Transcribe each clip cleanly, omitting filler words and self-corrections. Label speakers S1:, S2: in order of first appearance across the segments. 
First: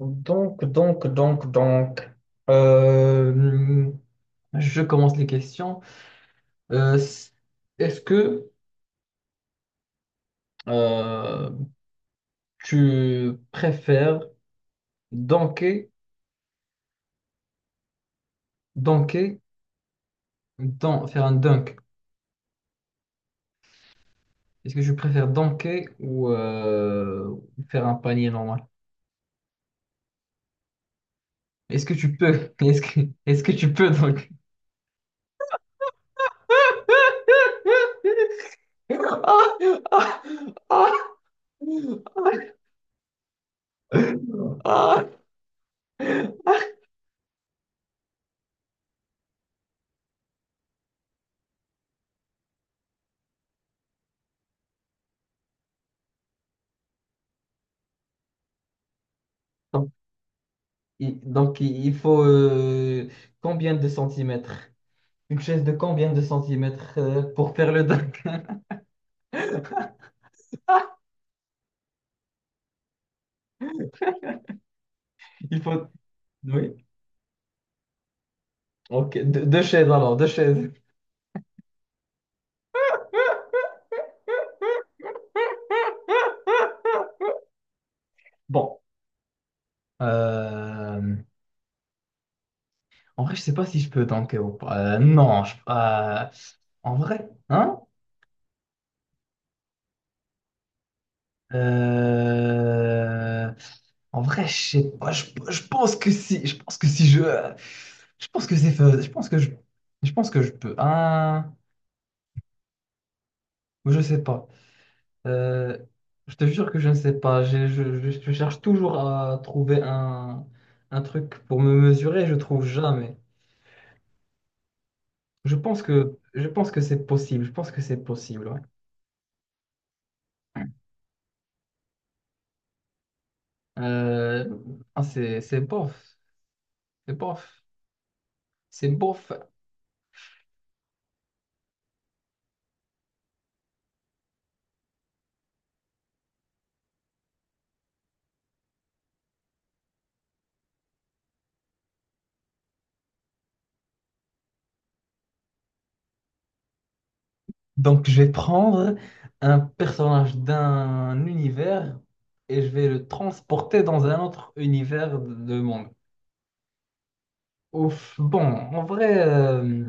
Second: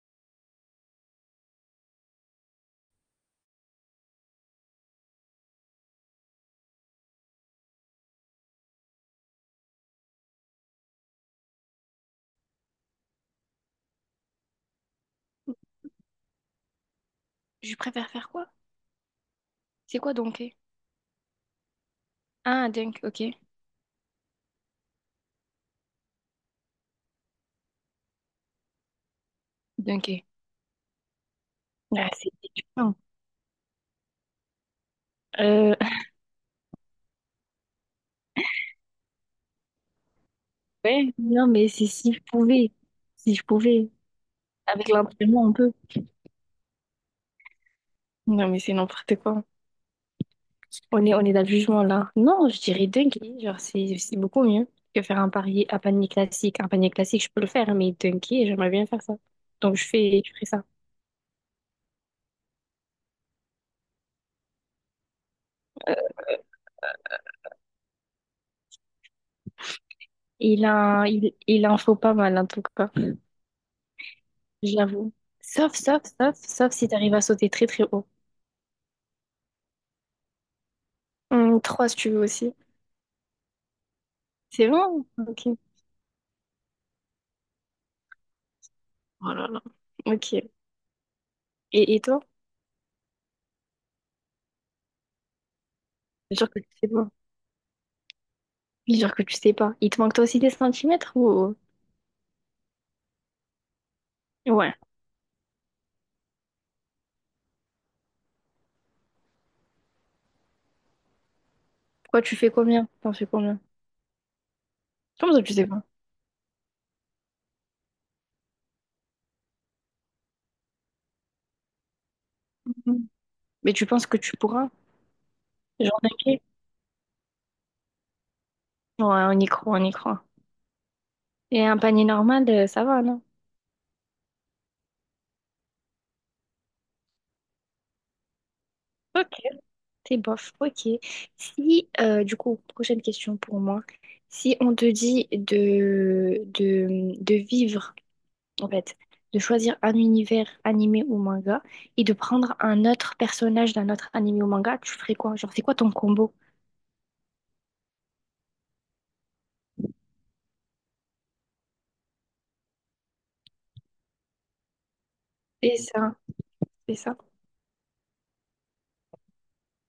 S1: Donc. Euh, je commence les questions. Euh, s- Est-ce que euh, tu préfères dunker,
S2: Je préfère faire quoi?
S1: dunker,
S2: C'est quoi dunker?
S1: faire un dunk?
S2: Ah, dunk, ok.
S1: Est-ce que tu préfères dunker ou faire un panier normal?
S2: Dunker.
S1: Est-ce que
S2: Ah,
S1: tu
S2: c'est
S1: peux?
S2: épuisant.
S1: Est-ce que tu peux dunker?
S2: Euh,
S1: Ah, ah,
S2: ouais, non, mais c'est si je pouvais. Si je pouvais. Avec
S1: ah,
S2: l'entraînement, on peut. Non, mais c'est n'importe quoi. On est dans le jugement, là. Non, je dirais dunker. Genre, c'est beaucoup mieux que faire un panier classique. Un panier classique, je peux le faire, mais dunker, j'aimerais bien faire ça. Donc, je
S1: ah.
S2: fais, je fais ça.
S1: Donc, il faut combien de centimètres? Une chaise de combien de centimètres pour faire le dock?
S2: Il en faut pas mal, en tout cas. J'avoue.
S1: Il
S2: Sauf,
S1: faut.
S2: sauf, sauf, sauf
S1: Oui.
S2: si t'arrives à sauter très, très haut.
S1: Ok, deux chaises alors, deux chaises.
S2: Trois, si tu veux aussi. C'est bon? Ok.
S1: Bon.
S2: Oh là là. Ok.
S1: euh,
S2: Et toi?
S1: En vrai, je sais pas si je peux tanker ou pas. Non,
S2: Jure que tu sais
S1: en
S2: pas.
S1: vrai, hein?
S2: Oui, jure que tu sais pas. Il te manque toi aussi des centimètres ou.
S1: Euh, En vrai, je
S2: Ouais.
S1: sais pas. Je pense que si, je pense que c'est faisable. Je pense que je peux. Hein?
S2: Quoi, tu fais combien? T'en fais combien?
S1: Je sais pas.
S2: Comment ça, tu sais
S1: Euh,
S2: pas?
S1: je te jure que je ne sais pas. Je cherche toujours à trouver un truc pour me mesurer, je trouve
S2: Mhm.
S1: jamais.
S2: Mais tu penses que tu pourras? Genre un pied?
S1: Je pense que c'est possible. Je pense que c'est possible. Ouais.
S2: Ouais, on y croit, on y croit. Et un panier normal, ça va, non?
S1: Euh, c'est bof. C'est bof. C'est
S2: Ok.
S1: bof.
S2: C'est bof, ok. Si, du coup, prochaine question pour moi. Si on te dit de vivre en fait, de choisir un univers animé ou manga et de prendre un autre personnage d'un autre animé ou manga, tu ferais quoi? Genre, c'est quoi ton combo?
S1: Donc, je vais prendre un personnage d'un univers et je vais le transporter dans un autre univers de
S2: C'est
S1: monde.
S2: ça, c'est ça.
S1: Ouf, bon, en vrai.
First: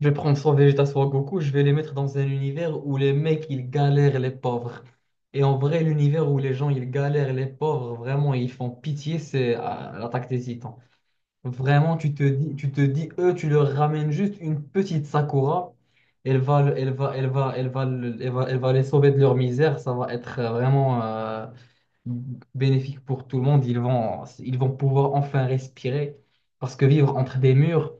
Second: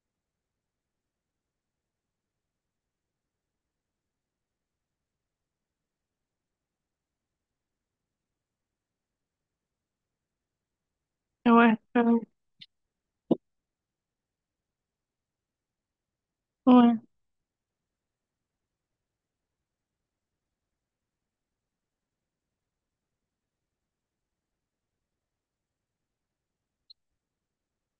S1: Je vais prendre soit Vegeta, soit Goku, je vais les mettre dans un univers où les mecs, ils galèrent les pauvres. Et en vrai, l'univers où les gens, ils galèrent les pauvres, vraiment, ils font pitié, c'est l'attaque des Titans.
S2: Ouais,
S1: Vraiment,
S2: ouais,
S1: tu te dis, eux, tu leur ramènes juste une petite Sakura,
S2: ouais,
S1: elle va, elle va les sauver de leur misère, ça va être vraiment bénéfique pour tout le monde, ils vont pouvoir enfin respirer, parce que vivre entre des murs,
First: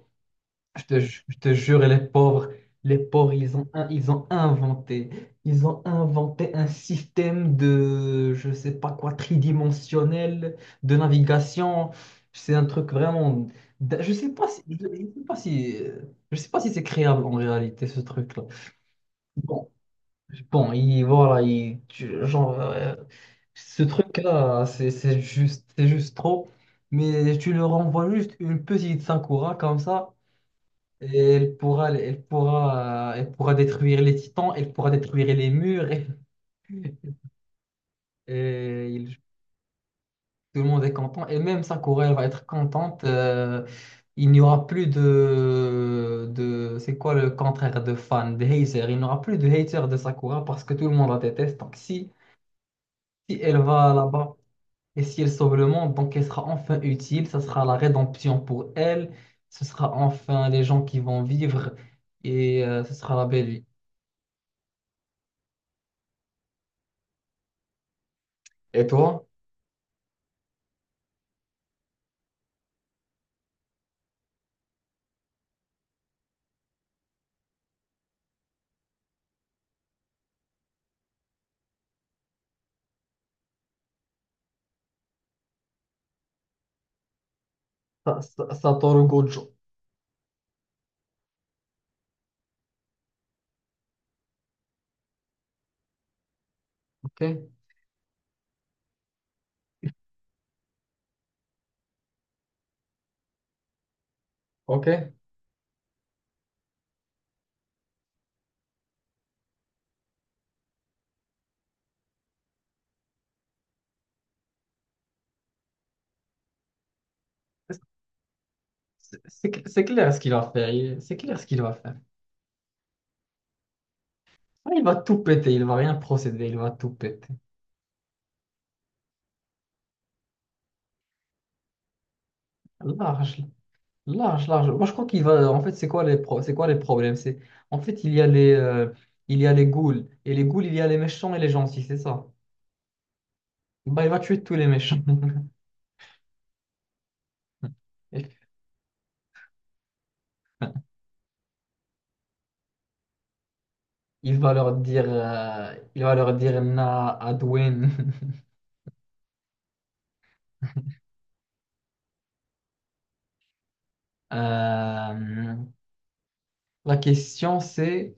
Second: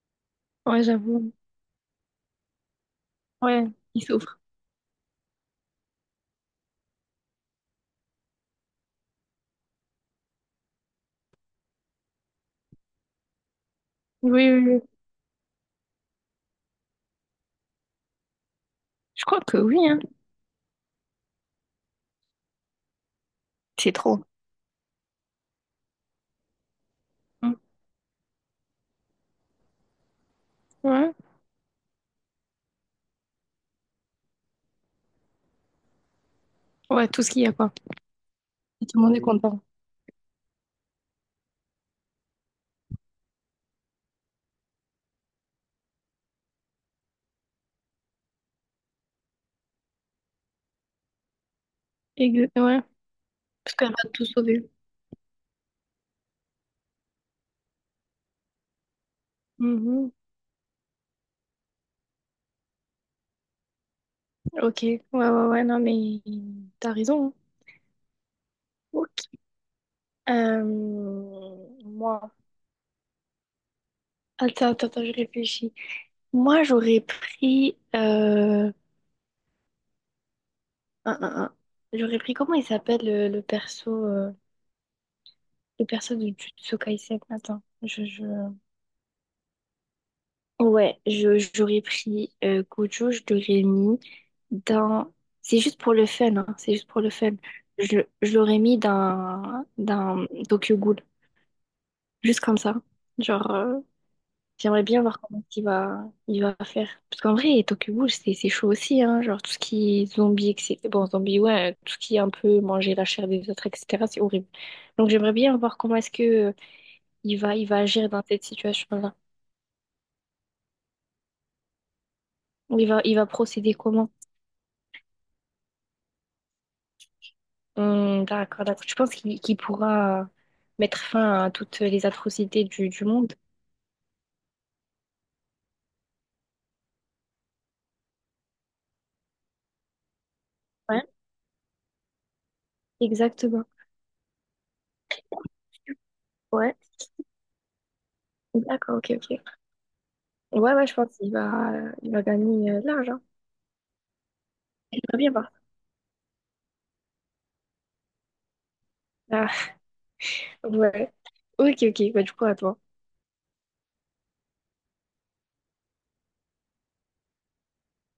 S2: ouais, j'avoue.
S1: je te jure, les pauvres, les pauvres, ils
S2: Ouais,
S1: ont, in-
S2: il
S1: ils ont
S2: souffre.
S1: inventé, ils ont inventé un système de, je sais pas quoi, tridimensionnel de navigation. C'est un truc vraiment, je
S2: Oui,
S1: sais pas
S2: oui,
S1: si,
S2: oui.
S1: je sais pas si, je sais pas si c'est créable en réalité ce truc-là.
S2: Je crois que
S1: Bon,
S2: oui, hein.
S1: bon, voilà, genre, ce
S2: C'est trop.
S1: truc-là, c'est juste trop. Mais tu
S2: Mm.
S1: leur envoies juste une petite Sakura comme ça.
S2: Ouais,
S1: Et elle pourra détruire les titans, elle pourra détruire les murs. Et,
S2: ouais, tout ce qu'il y a, quoi. Et
S1: et
S2: tout le monde
S1: il-
S2: est content.
S1: tout le monde est content. Et même Sakura, elle va être contente. Il n'y aura plus de... C'est quoi le contraire de fan, de hater? Il n'y aura plus de hater de Sakura parce que tout le monde la déteste. Donc si,
S2: Ouais,
S1: si elle
S2: parce qu'elle
S1: va
S2: va tout
S1: là-bas
S2: sauver.
S1: et si elle sauve le monde, donc elle sera enfin utile. Ça sera la rédemption pour elle. Ce sera
S2: Mhm.
S1: enfin les gens qui vont vivre et ce sera la belle vie.
S2: Ok, ouais, ouais, ouais, non, mais t'as raison, hein.
S1: Et toi?
S2: Ok. Euh, Moi, attends, attends, attends, je réfléchis. Moi, j'aurais pris, un, un. J'aurais pris. Comment il s'appelle le perso de Jujutsu Kaisen? Attends, je, je...
S1: Satoru Gojo.
S2: Ouais, j'aurais pris Gojo, je l'aurais mis dans. C'est juste pour le fun, hein, c'est juste pour le
S1: OK?
S2: fun. Je l'aurais mis dans Tokyo Ghoul, juste comme ça. Genre, j'aimerais bien
S1: OK?
S2: voir comment il va faire. Parce qu'en vrai, Tokyo Ghoul, c'est chaud aussi, hein. Genre, tout ce qui est zombie, etc. Bon, zombie, ouais, tout ce qui est un peu manger la chair des autres, etc., c'est horrible. Donc, j'aimerais bien voir comment est-ce que il va agir dans cette situation-là.
S1: C'est clair ce qu'il va faire. C'est clair ce qu'il va faire.
S2: Ou il va procéder comment?
S1: Ah, il va tout péter. Il va rien procéder. Il va tout péter.
S2: D'accord, d'accord. Je pense qu'il pourra mettre fin à toutes les atrocités du monde.
S1: Large. Large, large. Moi, je crois qu'il va. En fait, c'est quoi les problèmes? C'est... En fait, il y a les ghouls. Et les ghouls, il y a les
S2: Ouais,
S1: méchants et les gentils. C'est ça.
S2: exactement.
S1: Bah, il va tuer tous les méchants.
S2: Ouais, d'accord, ok, ok. Ouais, ouais, je pense qu'il va, il va gagner de l'argent.
S1: Il va leur dire,
S2: J'aimerais bien
S1: il va leur dire Na Adwin.
S2: voir. Ouais. Ok, ok. Bah, du coup, à toi.
S1: Euh, la question c'est,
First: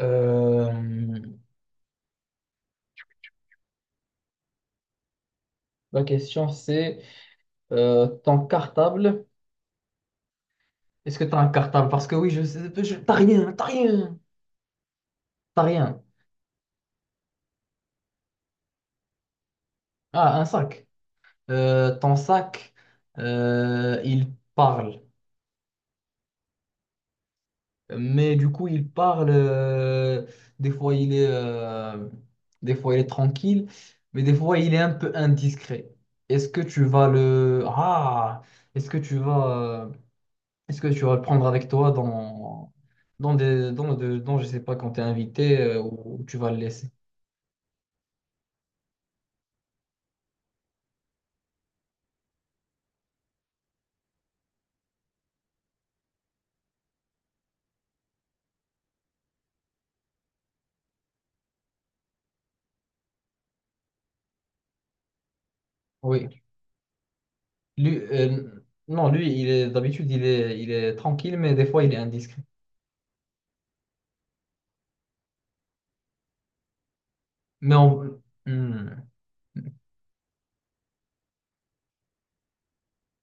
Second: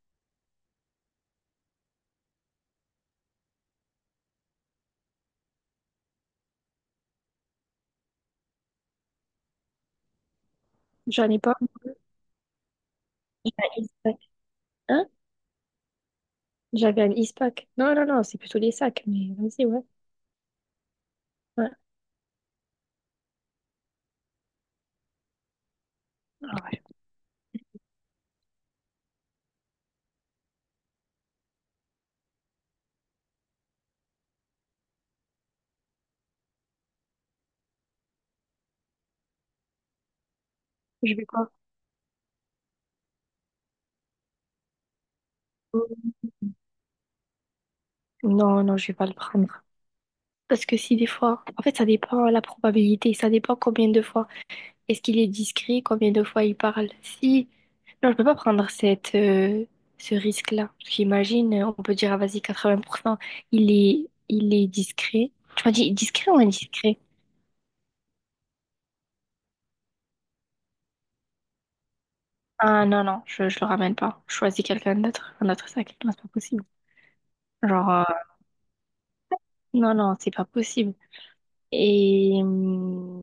S1: euh, La question c'est ton cartable. Est-ce que
S2: J'en
S1: tu as
S2: ai
S1: un
S2: pas un
S1: cartable? Parce que oui, je sais, t'as rien,
S2: à Ispac. Hein?
S1: t'as rien.
S2: J'avais un Ispac. Non, non, non, c'est plutôt les sacs. Mais vas-y, ouais.
S1: Ah, un sac.
S2: Ouais.
S1: Ton sac, il parle.
S2: Ah ouais.
S1: Mais du coup, il parle. Des fois, des fois, il est tranquille, mais des fois, il est un peu indiscret. Est-ce que tu vas le, ah, est-ce que tu vas, euh, Est-ce que tu
S2: Je
S1: vas le
S2: vais
S1: prendre
S2: pas.
S1: avec toi dans, dans, je sais pas, quand tu es invité ou tu vas le laisser?
S2: Non, non, je vais pas le prendre. Parce que si des fois, en fait, ça dépend la probabilité, ça dépend combien de fois. Est-ce qu'il est discret, combien de fois il parle? Si, non, je peux pas prendre ce risque-là. Parce qu'imagine, on peut dire, ah, vas-y, 80 % il est discret. Tu m'as dit discret ou
S1: Oui.
S2: indiscret?
S1: Lui, non, lui, il est tranquille, mais des fois, il est indiscret.
S2: Ah non, non, je le ramène pas. Je choisis quelqu'un d'autre, un autre sac. Non, c'est pas possible.
S1: Mais
S2: Genre,
S1: en, Hmm.
S2: non, non, c'est pas possible. Et.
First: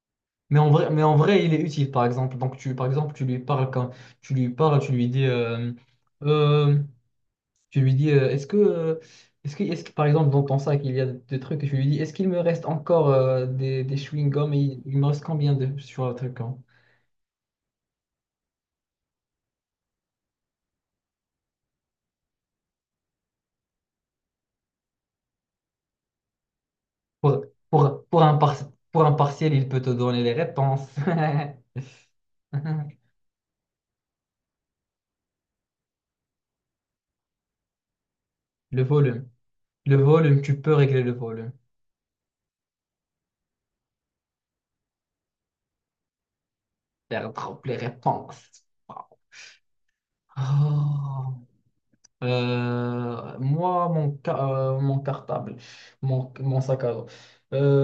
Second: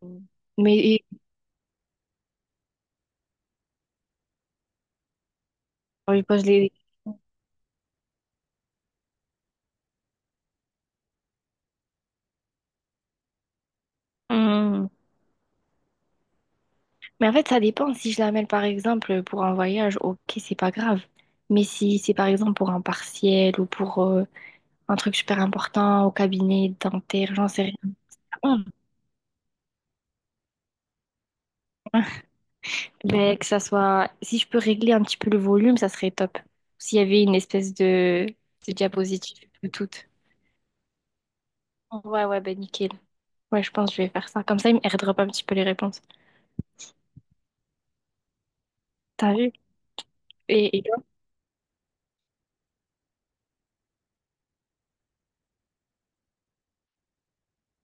S1: Mais en
S2: Mais
S1: vrai, mais
S2: et-
S1: en vrai, il est utile, par exemple. Donc, tu, par exemple, tu lui parles quand tu lui parles, tu lui dis, euh,
S2: on lui pose les.
S1: euh, tu lui dis, est-ce que, est-ce que, par exemple, dans ton sac, il y a des trucs, et tu lui dis, est-ce qu'il me reste encore des chewing-gums et
S2: Hum.
S1: il me reste combien de sur le truc? Hein.
S2: Mais en fait, ça dépend. Si je l'amène, par exemple, pour un voyage, ok, c'est pas grave. Mais si c'est, par exemple, pour un partiel ou pour un truc super important au cabinet dentaire, j'en sais rien.
S1: Pour
S2: Hum.
S1: pour un partiel, il peut te donner les réponses.
S2: Ben, que ça soit. Si je peux régler un petit peu le volume, ça serait top. S'il y avait une espèce de
S1: Le volume.
S2: diapositive tout.
S1: Le volume, tu peux régler le volume.
S2: Ouais, ouais, ben nickel. Ouais, je pense que je vais faire ça. Comme ça, il me airdrop un petit peu les réponses.
S1: Faire drop les réponses.
S2: T'as vu? Et toi?
S1: Oh. Euh, moi, mon, ca- Mon cartable, mon sac à dos.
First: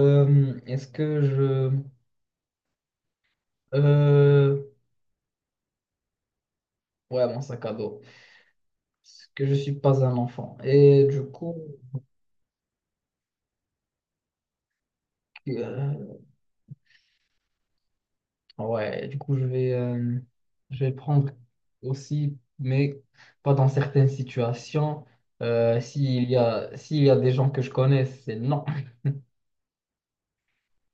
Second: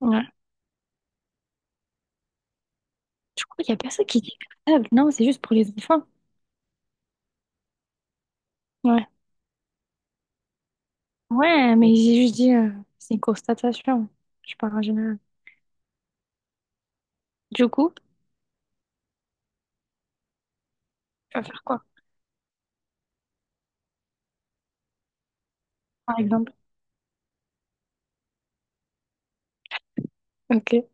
S2: Ouais.
S1: Est-ce que je...
S2: Du coup, il n'y a personne qui dit
S1: euh,
S2: cartable. Non, c'est juste pour les enfants.
S1: ouais, mon sac à dos.
S2: Ouais.
S1: Parce que je suis pas un enfant.
S2: Ouais, mais j'ai juste dit, c'est une constatation. Je parle en général.
S1: Euh,
S2: Du coup,
S1: Ouais, du coup, je vais prendre
S2: tu vas faire quoi,
S1: aussi, mais pas dans certaines situations.
S2: par exemple?
S1: S'il y a des gens que je connais, c'est non.
S2: Ok.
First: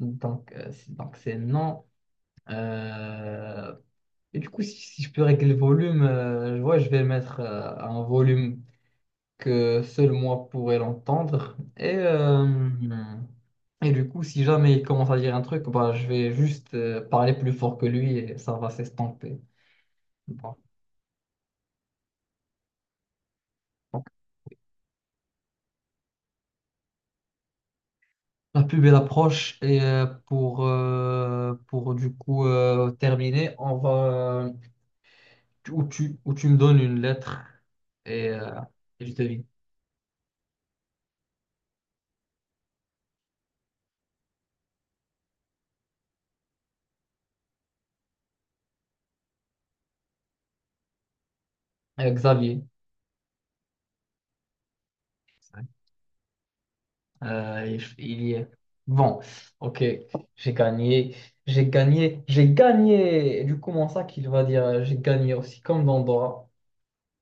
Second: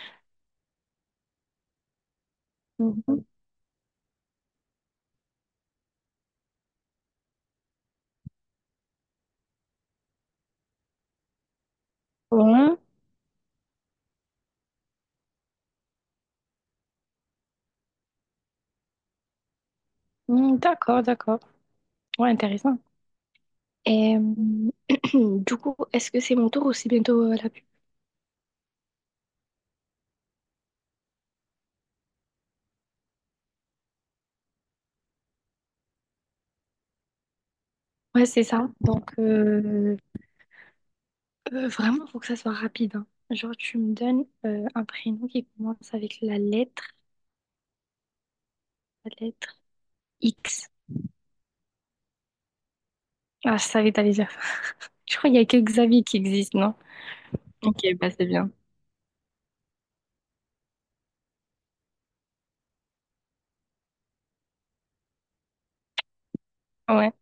S1: Donc c'est non.
S2: Mhm.
S1: Euh, et du coup, si, si je peux régler le volume, je vais mettre un volume que seul moi pourrais l'entendre.
S2: Bon.
S1: Et du coup, si jamais il commence à dire un truc, bah, je vais juste parler plus fort que lui et ça va s'estomper. Bon.
S2: Mm, d'accord, d'accord. Ouais, intéressant. Et du coup, est-ce que c'est mon tour ou c'est bientôt la pub?
S1: La pub elle approche et pour du coup terminer, on va euh, ou tu me donnes une lettre
S2: Ouais,
S1: et,
S2: c'est
S1: euh,
S2: ça.
S1: et
S2: Donc,
S1: je devine.
S2: vraiment, faut que ça soit rapide, hein. Genre, tu me donnes un prénom qui commence avec la lettre X.
S1: Xavier,
S2: Ah, je savais que t'allais dire ça. Je crois qu'il y a que Xavier qui existe, non? Ok, bah
S1: il
S2: c'est
S1: y
S2: bien.
S1: est. Bon, ok, j'ai gagné, j'ai gagné, j'ai gagné. Et du coup, mon sac, il va dire j'ai gagné aussi comme Dandora.
S2: Ouais,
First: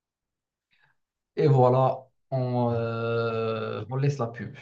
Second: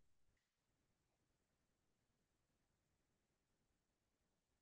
S1: Et voilà, on laisse la pub.